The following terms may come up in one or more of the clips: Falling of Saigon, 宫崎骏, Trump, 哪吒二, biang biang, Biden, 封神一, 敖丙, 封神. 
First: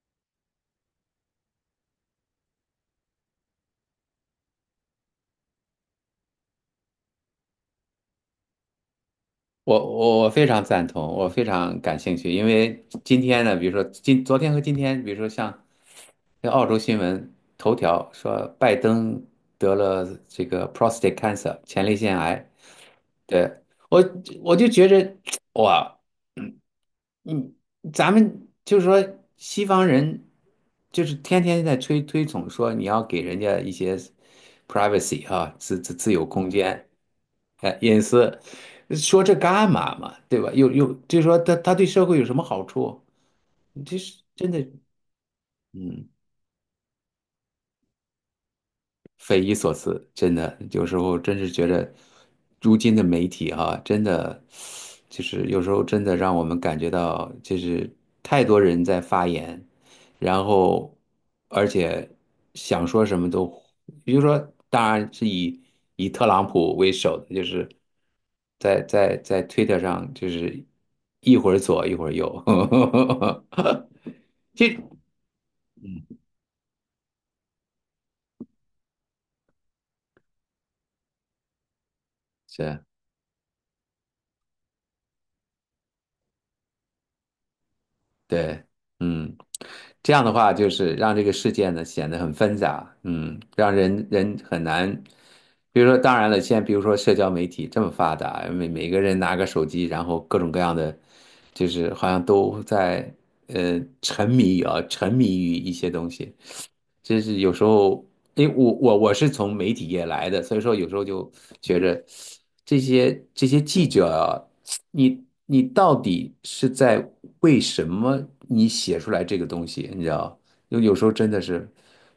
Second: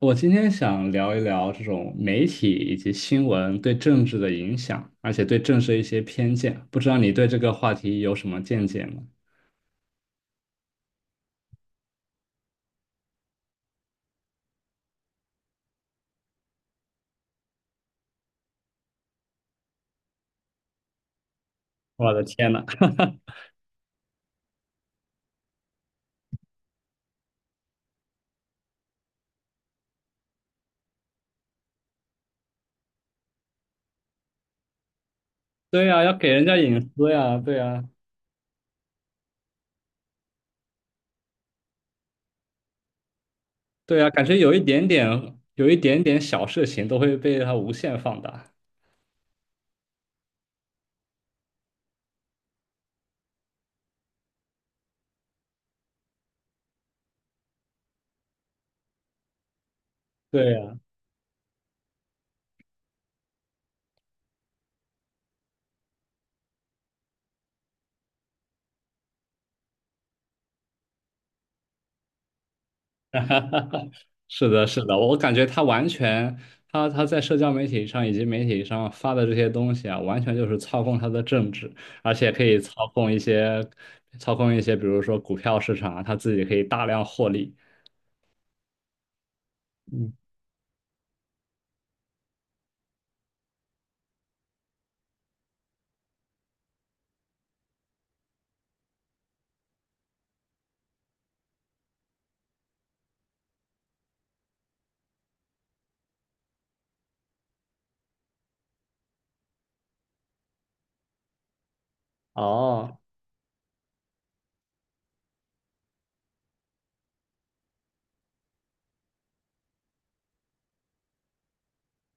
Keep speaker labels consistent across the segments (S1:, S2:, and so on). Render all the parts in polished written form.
S1: 我今天想聊一聊这种媒体以及新闻对政治的影响，而且对政治的一些偏见。不知道你对这个话题有什么见解吗？
S2: 我非常赞同，我非常感兴趣，因为今天呢，比如说昨天和今天，比如说像那澳洲新闻头条说拜登得了这个 prostate cancer 前列
S1: 我
S2: 腺
S1: 的
S2: 癌，
S1: 天呐，
S2: 对，我我就觉着哇。嗯，咱们就是说，西方人就是天天在推崇说你要给人家一些 privacy 啊，自
S1: 对
S2: 自
S1: 呀，要
S2: 自由
S1: 给人
S2: 空
S1: 家隐
S2: 间，
S1: 私呀，对
S2: 哎，
S1: 呀，
S2: 隐私，说这干嘛嘛，对吧？又就是说他对社会有什么好处？这
S1: 对呀，
S2: 是
S1: 感觉
S2: 真
S1: 有一
S2: 的，
S1: 点点，有一点
S2: 嗯
S1: 点小事情都会被它无限放大。
S2: 匪夷所思，真的，有时候真是觉得，如今的媒体哈、真的，就是有时候真的让我们感觉到，就是太多人在发言，然
S1: 对呀，
S2: 后，而且想说什么都，比如说，当然是以特朗普为首的，就是在推特上，就是一会儿左一会儿右，
S1: 是 的，
S2: 这
S1: 是的，我感觉他完全，他在社交媒体上以及媒体上发的这些东西啊，完全就是操控他的政治，而且可以
S2: 是。
S1: 操控一些，操控一些，比如说股票市场啊，他自己可以大量获利。
S2: 对，嗯，
S1: 嗯，
S2: 这样的话就是让这个世界呢显得很纷杂，让人很难。比如说，当然了，现在比如说社交媒体这么发达，每个人拿个手机，然后各种各样的，就是好像都在沉迷啊，沉迷于一些东西。真是有时候，因为我是从媒体业来的，所以说有时候就觉着这
S1: 哦，
S2: 些这些记者啊，你到底是在为什么你写出来这个东西，你知道？有时候真的是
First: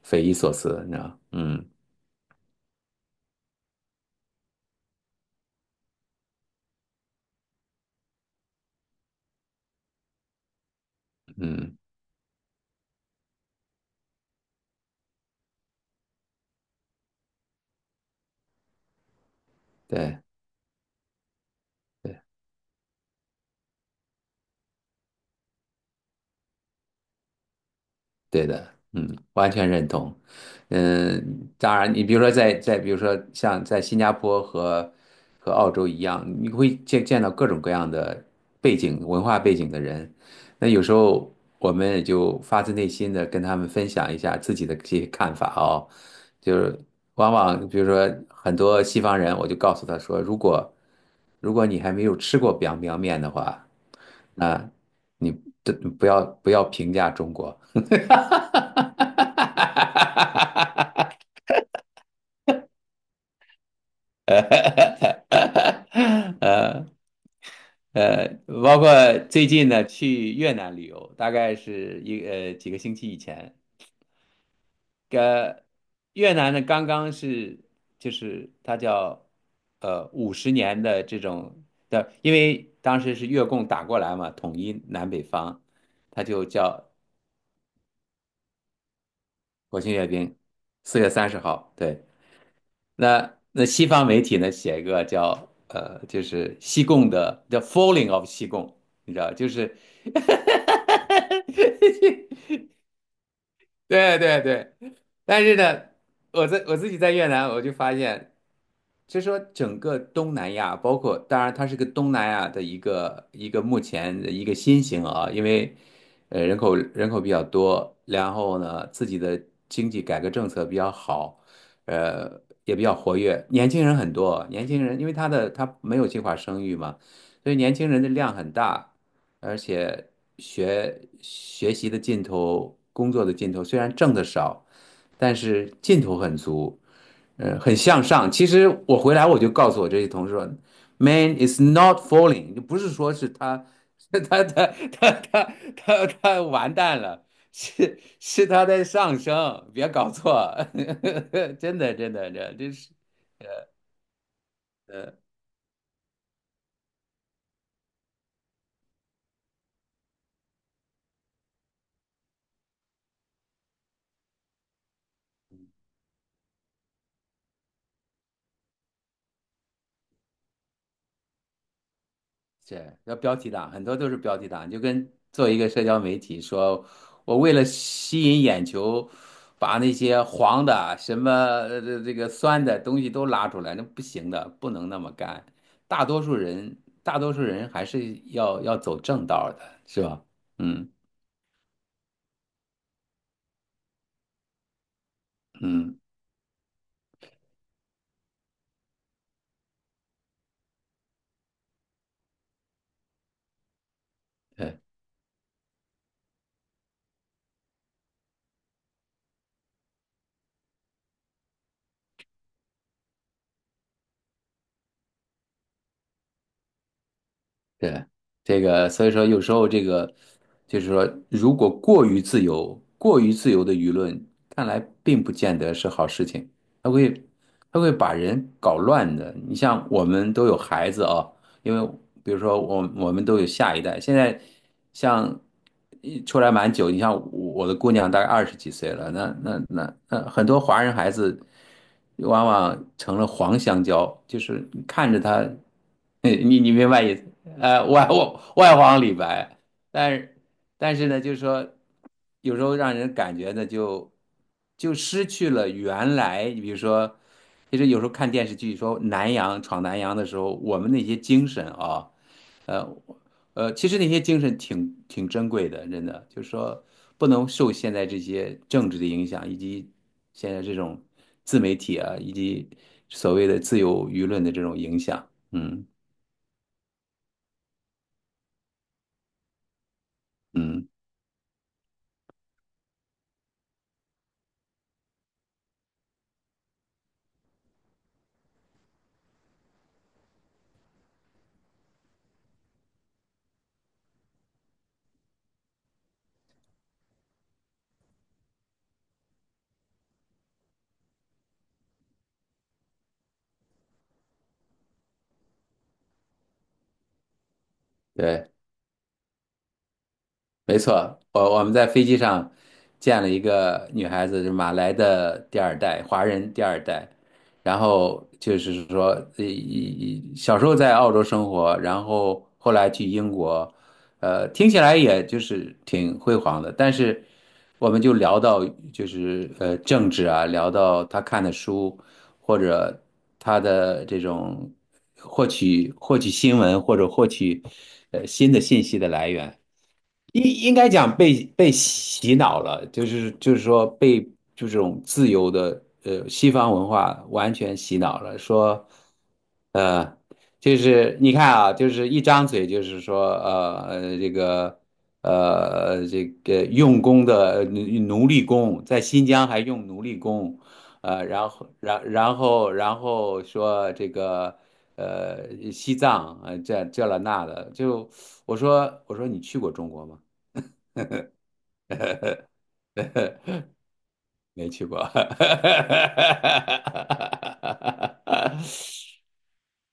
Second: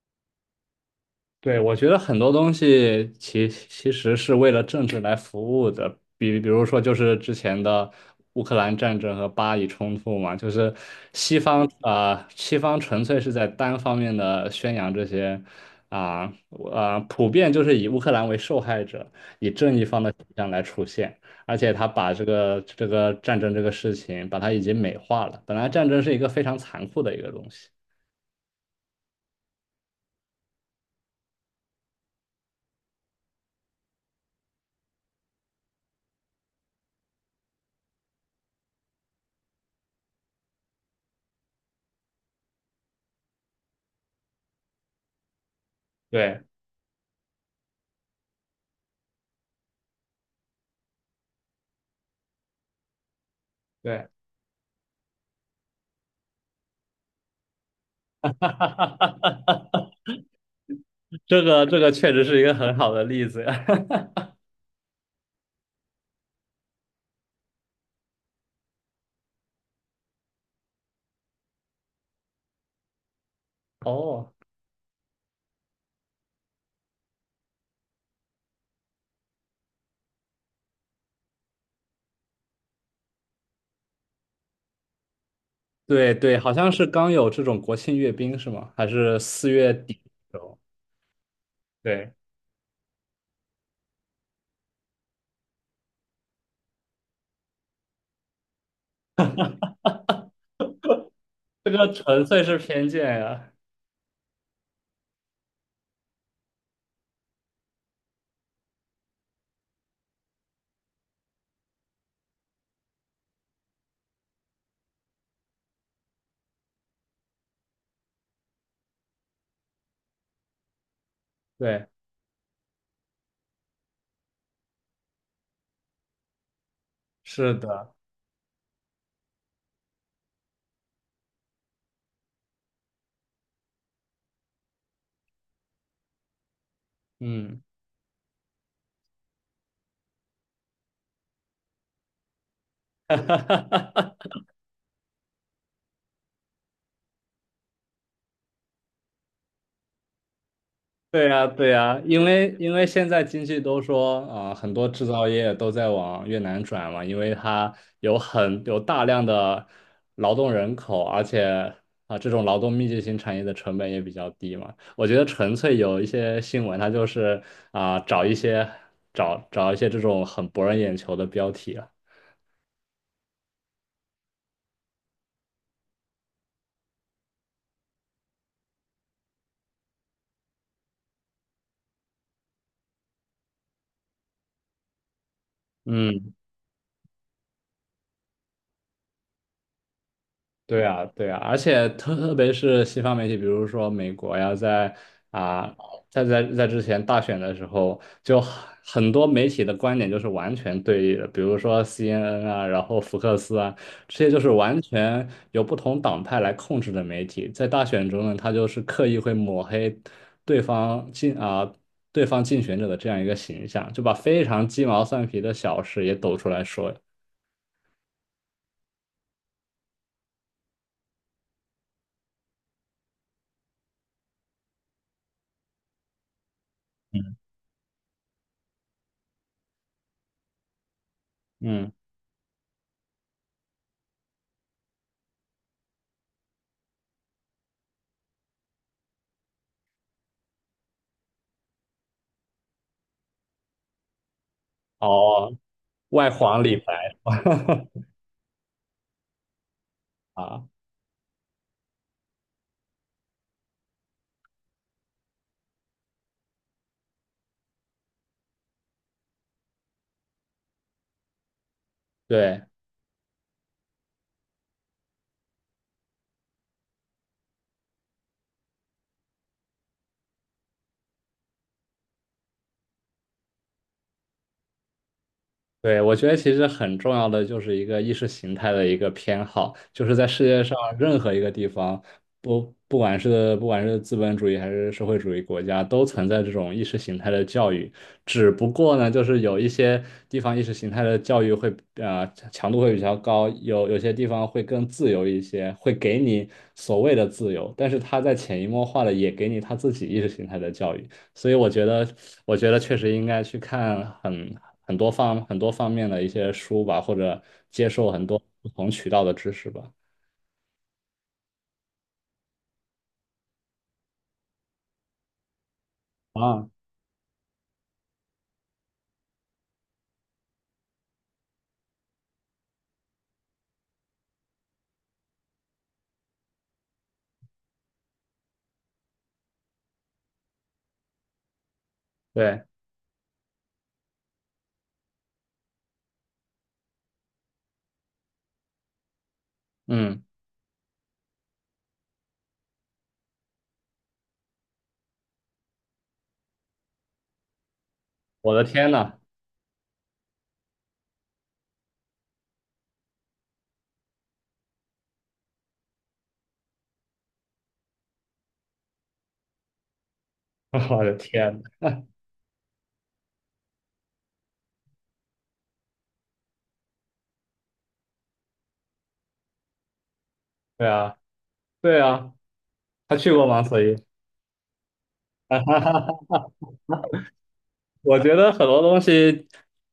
S2: 匪夷所思，你知道？
S1: 对，
S2: 嗯
S1: 我觉得很多东西其实是为了政治来服务的，比如说就是之前的乌克兰战争和巴以冲突嘛，就是西方
S2: 嗯，
S1: 啊、西方纯粹是在单方面的宣扬这些啊普遍就是以乌克兰为受害者，以正义方的
S2: 对
S1: 形象来出现，而且他把
S2: 对。
S1: 这个这个战争这个事情把它已经美化了，本来战争是一个非常残酷的一个东西，
S2: 对的，嗯，完全认同。嗯，当然，你比如说在比如说像在新加坡和澳洲一样，你会见到各种各样的背景、文化背景的人。那有时候我们也就发自内心的跟他们分享一下自己的这些看法哦。
S1: 对
S2: 就是往往比如说很多西方人，我就告诉他说，如果你还没有吃过 biang biang 面的话，
S1: 对。
S2: 啊，你这不要评价中国。
S1: 这个这个确实是一个很好的例子呀。
S2: 呃呃，包括最近呢，去越南旅游，大概是几个星期以前，
S1: 哦，
S2: 越南呢刚刚是就是它叫50年的这种的，因为当时是越共打过来嘛，统一南北方，
S1: 对
S2: 它
S1: 对，
S2: 就
S1: 好像是
S2: 叫
S1: 刚有这种国庆阅兵是吗？还是四月
S2: 国庆
S1: 底
S2: 阅兵，
S1: 的时候？
S2: 4月30号。对，
S1: 对，
S2: 那西方媒体呢写一个叫就是西贡的叫 Falling of 西贡，你知道，就是
S1: 这个纯粹 是偏见呀。
S2: 对对对，但是呢，我自己在越南，我就发现，就说整个东南亚，包括当然它是个东南亚的一个目前的一个新型啊，因为人口比较多，然后呢自己的经济改革政策比较好，
S1: 对，
S2: 也比较活跃，年轻人很多，年轻人因为他没有计划生育嘛，所
S1: 是
S2: 以年轻
S1: 的，
S2: 人的量很大。而且学习的劲头、工作的劲头，虽然挣得少，但是劲头很足，
S1: 嗯。
S2: 很向上。其实我回来我就告诉我这些同事说，Man is not falling，就不是说是他，是 他完蛋了，是他在上升，别搞错，
S1: 对呀，对
S2: 真的
S1: 呀，
S2: 真
S1: 因
S2: 的这
S1: 为
S2: 这
S1: 因为
S2: 是。
S1: 现在经济都说，啊、很多制造业都在往越南转嘛，因为它有很有大量的劳动人口，而且啊、这种劳动密集型产业的成本也比较低嘛。我觉得纯粹有一些新闻，它就是啊、找一些找找一些这种很博人眼球的标题啊。
S2: 是要标题党，很多都是标题党，就跟做一个社交媒体说，我为了吸引眼球，把那些黄的、什么这个酸的东西都拉出来，那不行的，不能那么干。大多数
S1: 嗯
S2: 人，大多数人还是要走正道的，是吧？
S1: 对
S2: 嗯
S1: 啊，对啊，而且特别是西方媒体，比如说美国呀，在啊，
S2: 嗯，
S1: 在之前大选的时候，就很很多媒体的观点就是完全对立的，比如说 CNN 啊，然后福克斯啊，这些就是
S2: 对。
S1: 完全由不同党派来控制的媒体，在大选中呢，他就是刻意会抹黑对方竞啊对方竞选者的这样一个形象，就把非常鸡毛蒜皮的小事也抖出来说，
S2: 对，这个，所以说有时候这个，就是说，如果过于自由的舆论，看来并不见得是好事情，它会，它会把人搞乱的。你像我们都有孩子啊，因为
S1: 嗯，
S2: 比如说我们都有下一代，现在像一出来蛮久，你像我的姑娘大概20几岁了，那很多华人孩子往往成了黄香蕉，就是你看着他。
S1: 哦，外
S2: 你
S1: 黄
S2: 你
S1: 里
S2: 明白意
S1: 白。
S2: 思？外黄李白，但是
S1: 啊。
S2: 呢，就是说，有时候让人感觉呢，就失去了原来，你比如说，其实有时候看电视剧说南洋闯南洋的时候，我们那些精神啊，
S1: 对
S2: 呃其实那些精神挺珍贵的，真的，就是说不能受现在这些政治的影响，以及现在这种自媒体啊，以及所谓的自由舆论的这种影响，嗯。
S1: 对，我觉得其实很重要的就是一个意识形态的一个偏好，就是在世界上
S2: 嗯，
S1: 任何一个地方，不管是不管是资本主义还是社会主义国家，都存在这种意识形态的教育。只不过呢，就是有一些地方意识形态的教育会强度会比较高，有些地方会更自由一些，会给你所谓的自由，但是他在潜移默化的也给你他自己意识形态的教育。所以我觉得，我觉得确实应该去看很多方面的一些书吧，或者接受很多
S2: 对，
S1: 不同渠道的知识吧。
S2: 没错，我们在飞机上见了一个女孩子，是马来的第二代，华人第
S1: 啊，
S2: 二代。然后就是说，小时候在澳洲生活，然后后来去英国，听起来也就是挺辉煌的。但是我们就聊到就是政治啊，聊到他看的书，或
S1: 对，
S2: 者他的这种获取新闻或者获取新的信息的来源。
S1: 嗯，
S2: 应应该讲被洗脑了，就是说被就这种自由的西方文化完全洗脑了，
S1: 我的
S2: 说，
S1: 天呐，
S2: 呃，就是你看啊，就是一张嘴就是说这个用工的奴隶工，在新疆还用奴隶工，
S1: 我的
S2: 然
S1: 天，
S2: 后然然后然后说这个。西藏，这了那的，就我说你去过中国吗？
S1: 对啊，对啊，他去过吗？所以，
S2: 没去过。
S1: 哈哈哈。我觉得很多东西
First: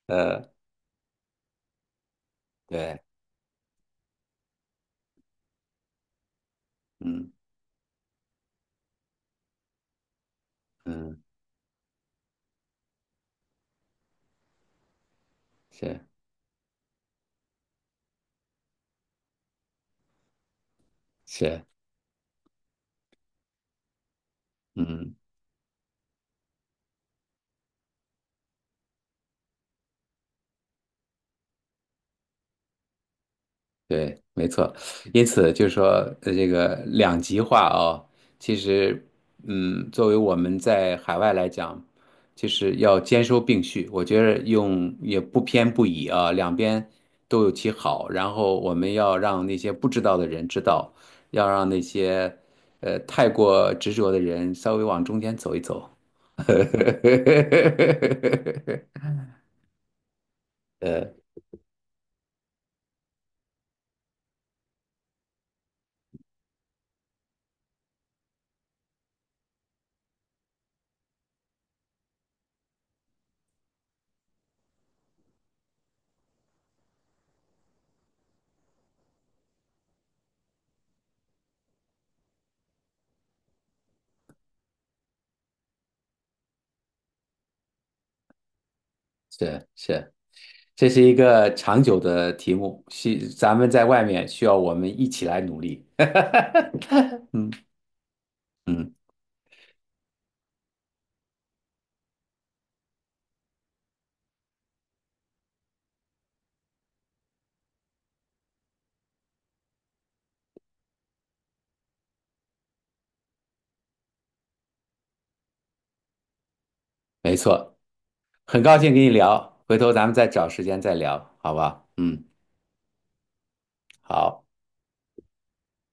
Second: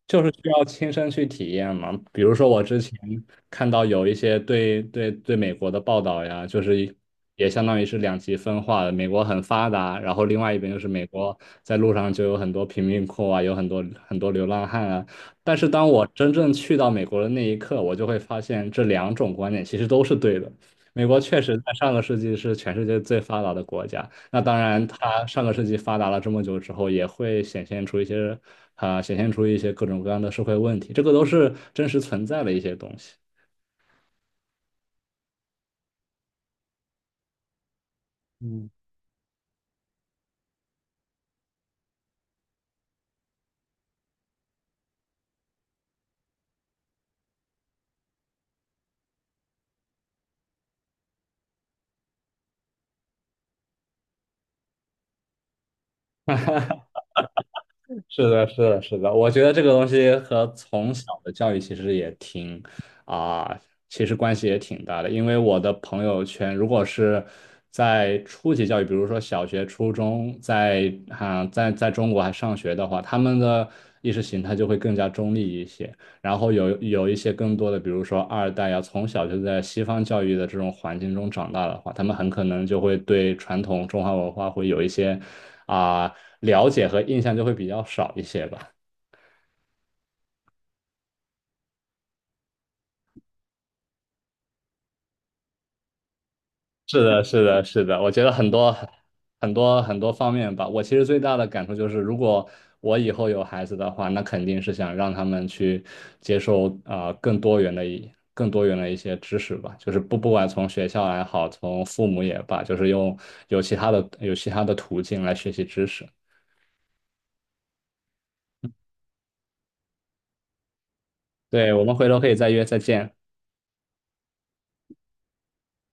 S1: 就是需要亲身去体验嘛。比如说，我之前
S2: 对，
S1: 看到有一些对美国的报道呀，就是
S2: 嗯
S1: 也相当于是两极分化的。美国很发达，然后另外一边就是美
S2: 嗯，
S1: 国在路上就有很多贫民窟啊，有很多很多流浪汉啊。但是当
S2: 是
S1: 我真正去到美国的那一刻，我就会发现这两种观点其实都是对的。美国确实
S2: 是，
S1: 在上个世纪是全世界最发达的国家。那当然，
S2: 嗯。
S1: 它上个世纪发达了这么久之后，也会显现出一些啊、显现出一些各种各样的社会问题，这个都是真实存在的一些东西。
S2: 对，没错。因此就是说，这个两极化啊、其
S1: 嗯。
S2: 实，嗯，作为我们在海外来讲，就是要兼收并蓄。我觉得用也不偏不倚啊，两边都有其好。然后我们要让那些不知道的人知道，要让那些太过执着的人稍微往中间走一走。
S1: 是的，是的，是的，我觉得这个东西和从小
S2: 呃，
S1: 的教育其实也挺啊、其实关系也挺大的。因为我的朋友圈，如果是在初级教育，比如说小学、初中，在啊、在中国还上学的话，他们的意识形态就会更加中立一些。然后有一些更多的，比如说二代呀，从小就在西方教育的这种环境中长大的话，他们很可能就会对传统中华文化会有一些啊、了解和印象就会比较少一些吧。
S2: 是是。这是一个长久的题目，需咱们在外面需要我们一起来努力。
S1: 是嗯 的，是的，是的，我觉得很多
S2: 嗯，
S1: 很多很多方面吧。我其实最大的感受就是，如果我以后有孩子的话，那肯定是想让他们去接受啊、更多元的一些知识吧。就是不管从学校也好，从父母也罢，就是用有其他的途径来学习知识。
S2: 没错，很高兴跟你聊，回头咱们再找时间再聊，好
S1: 对，我
S2: 吧？
S1: 们回头
S2: 嗯，
S1: 可以再约，再见。
S2: 好。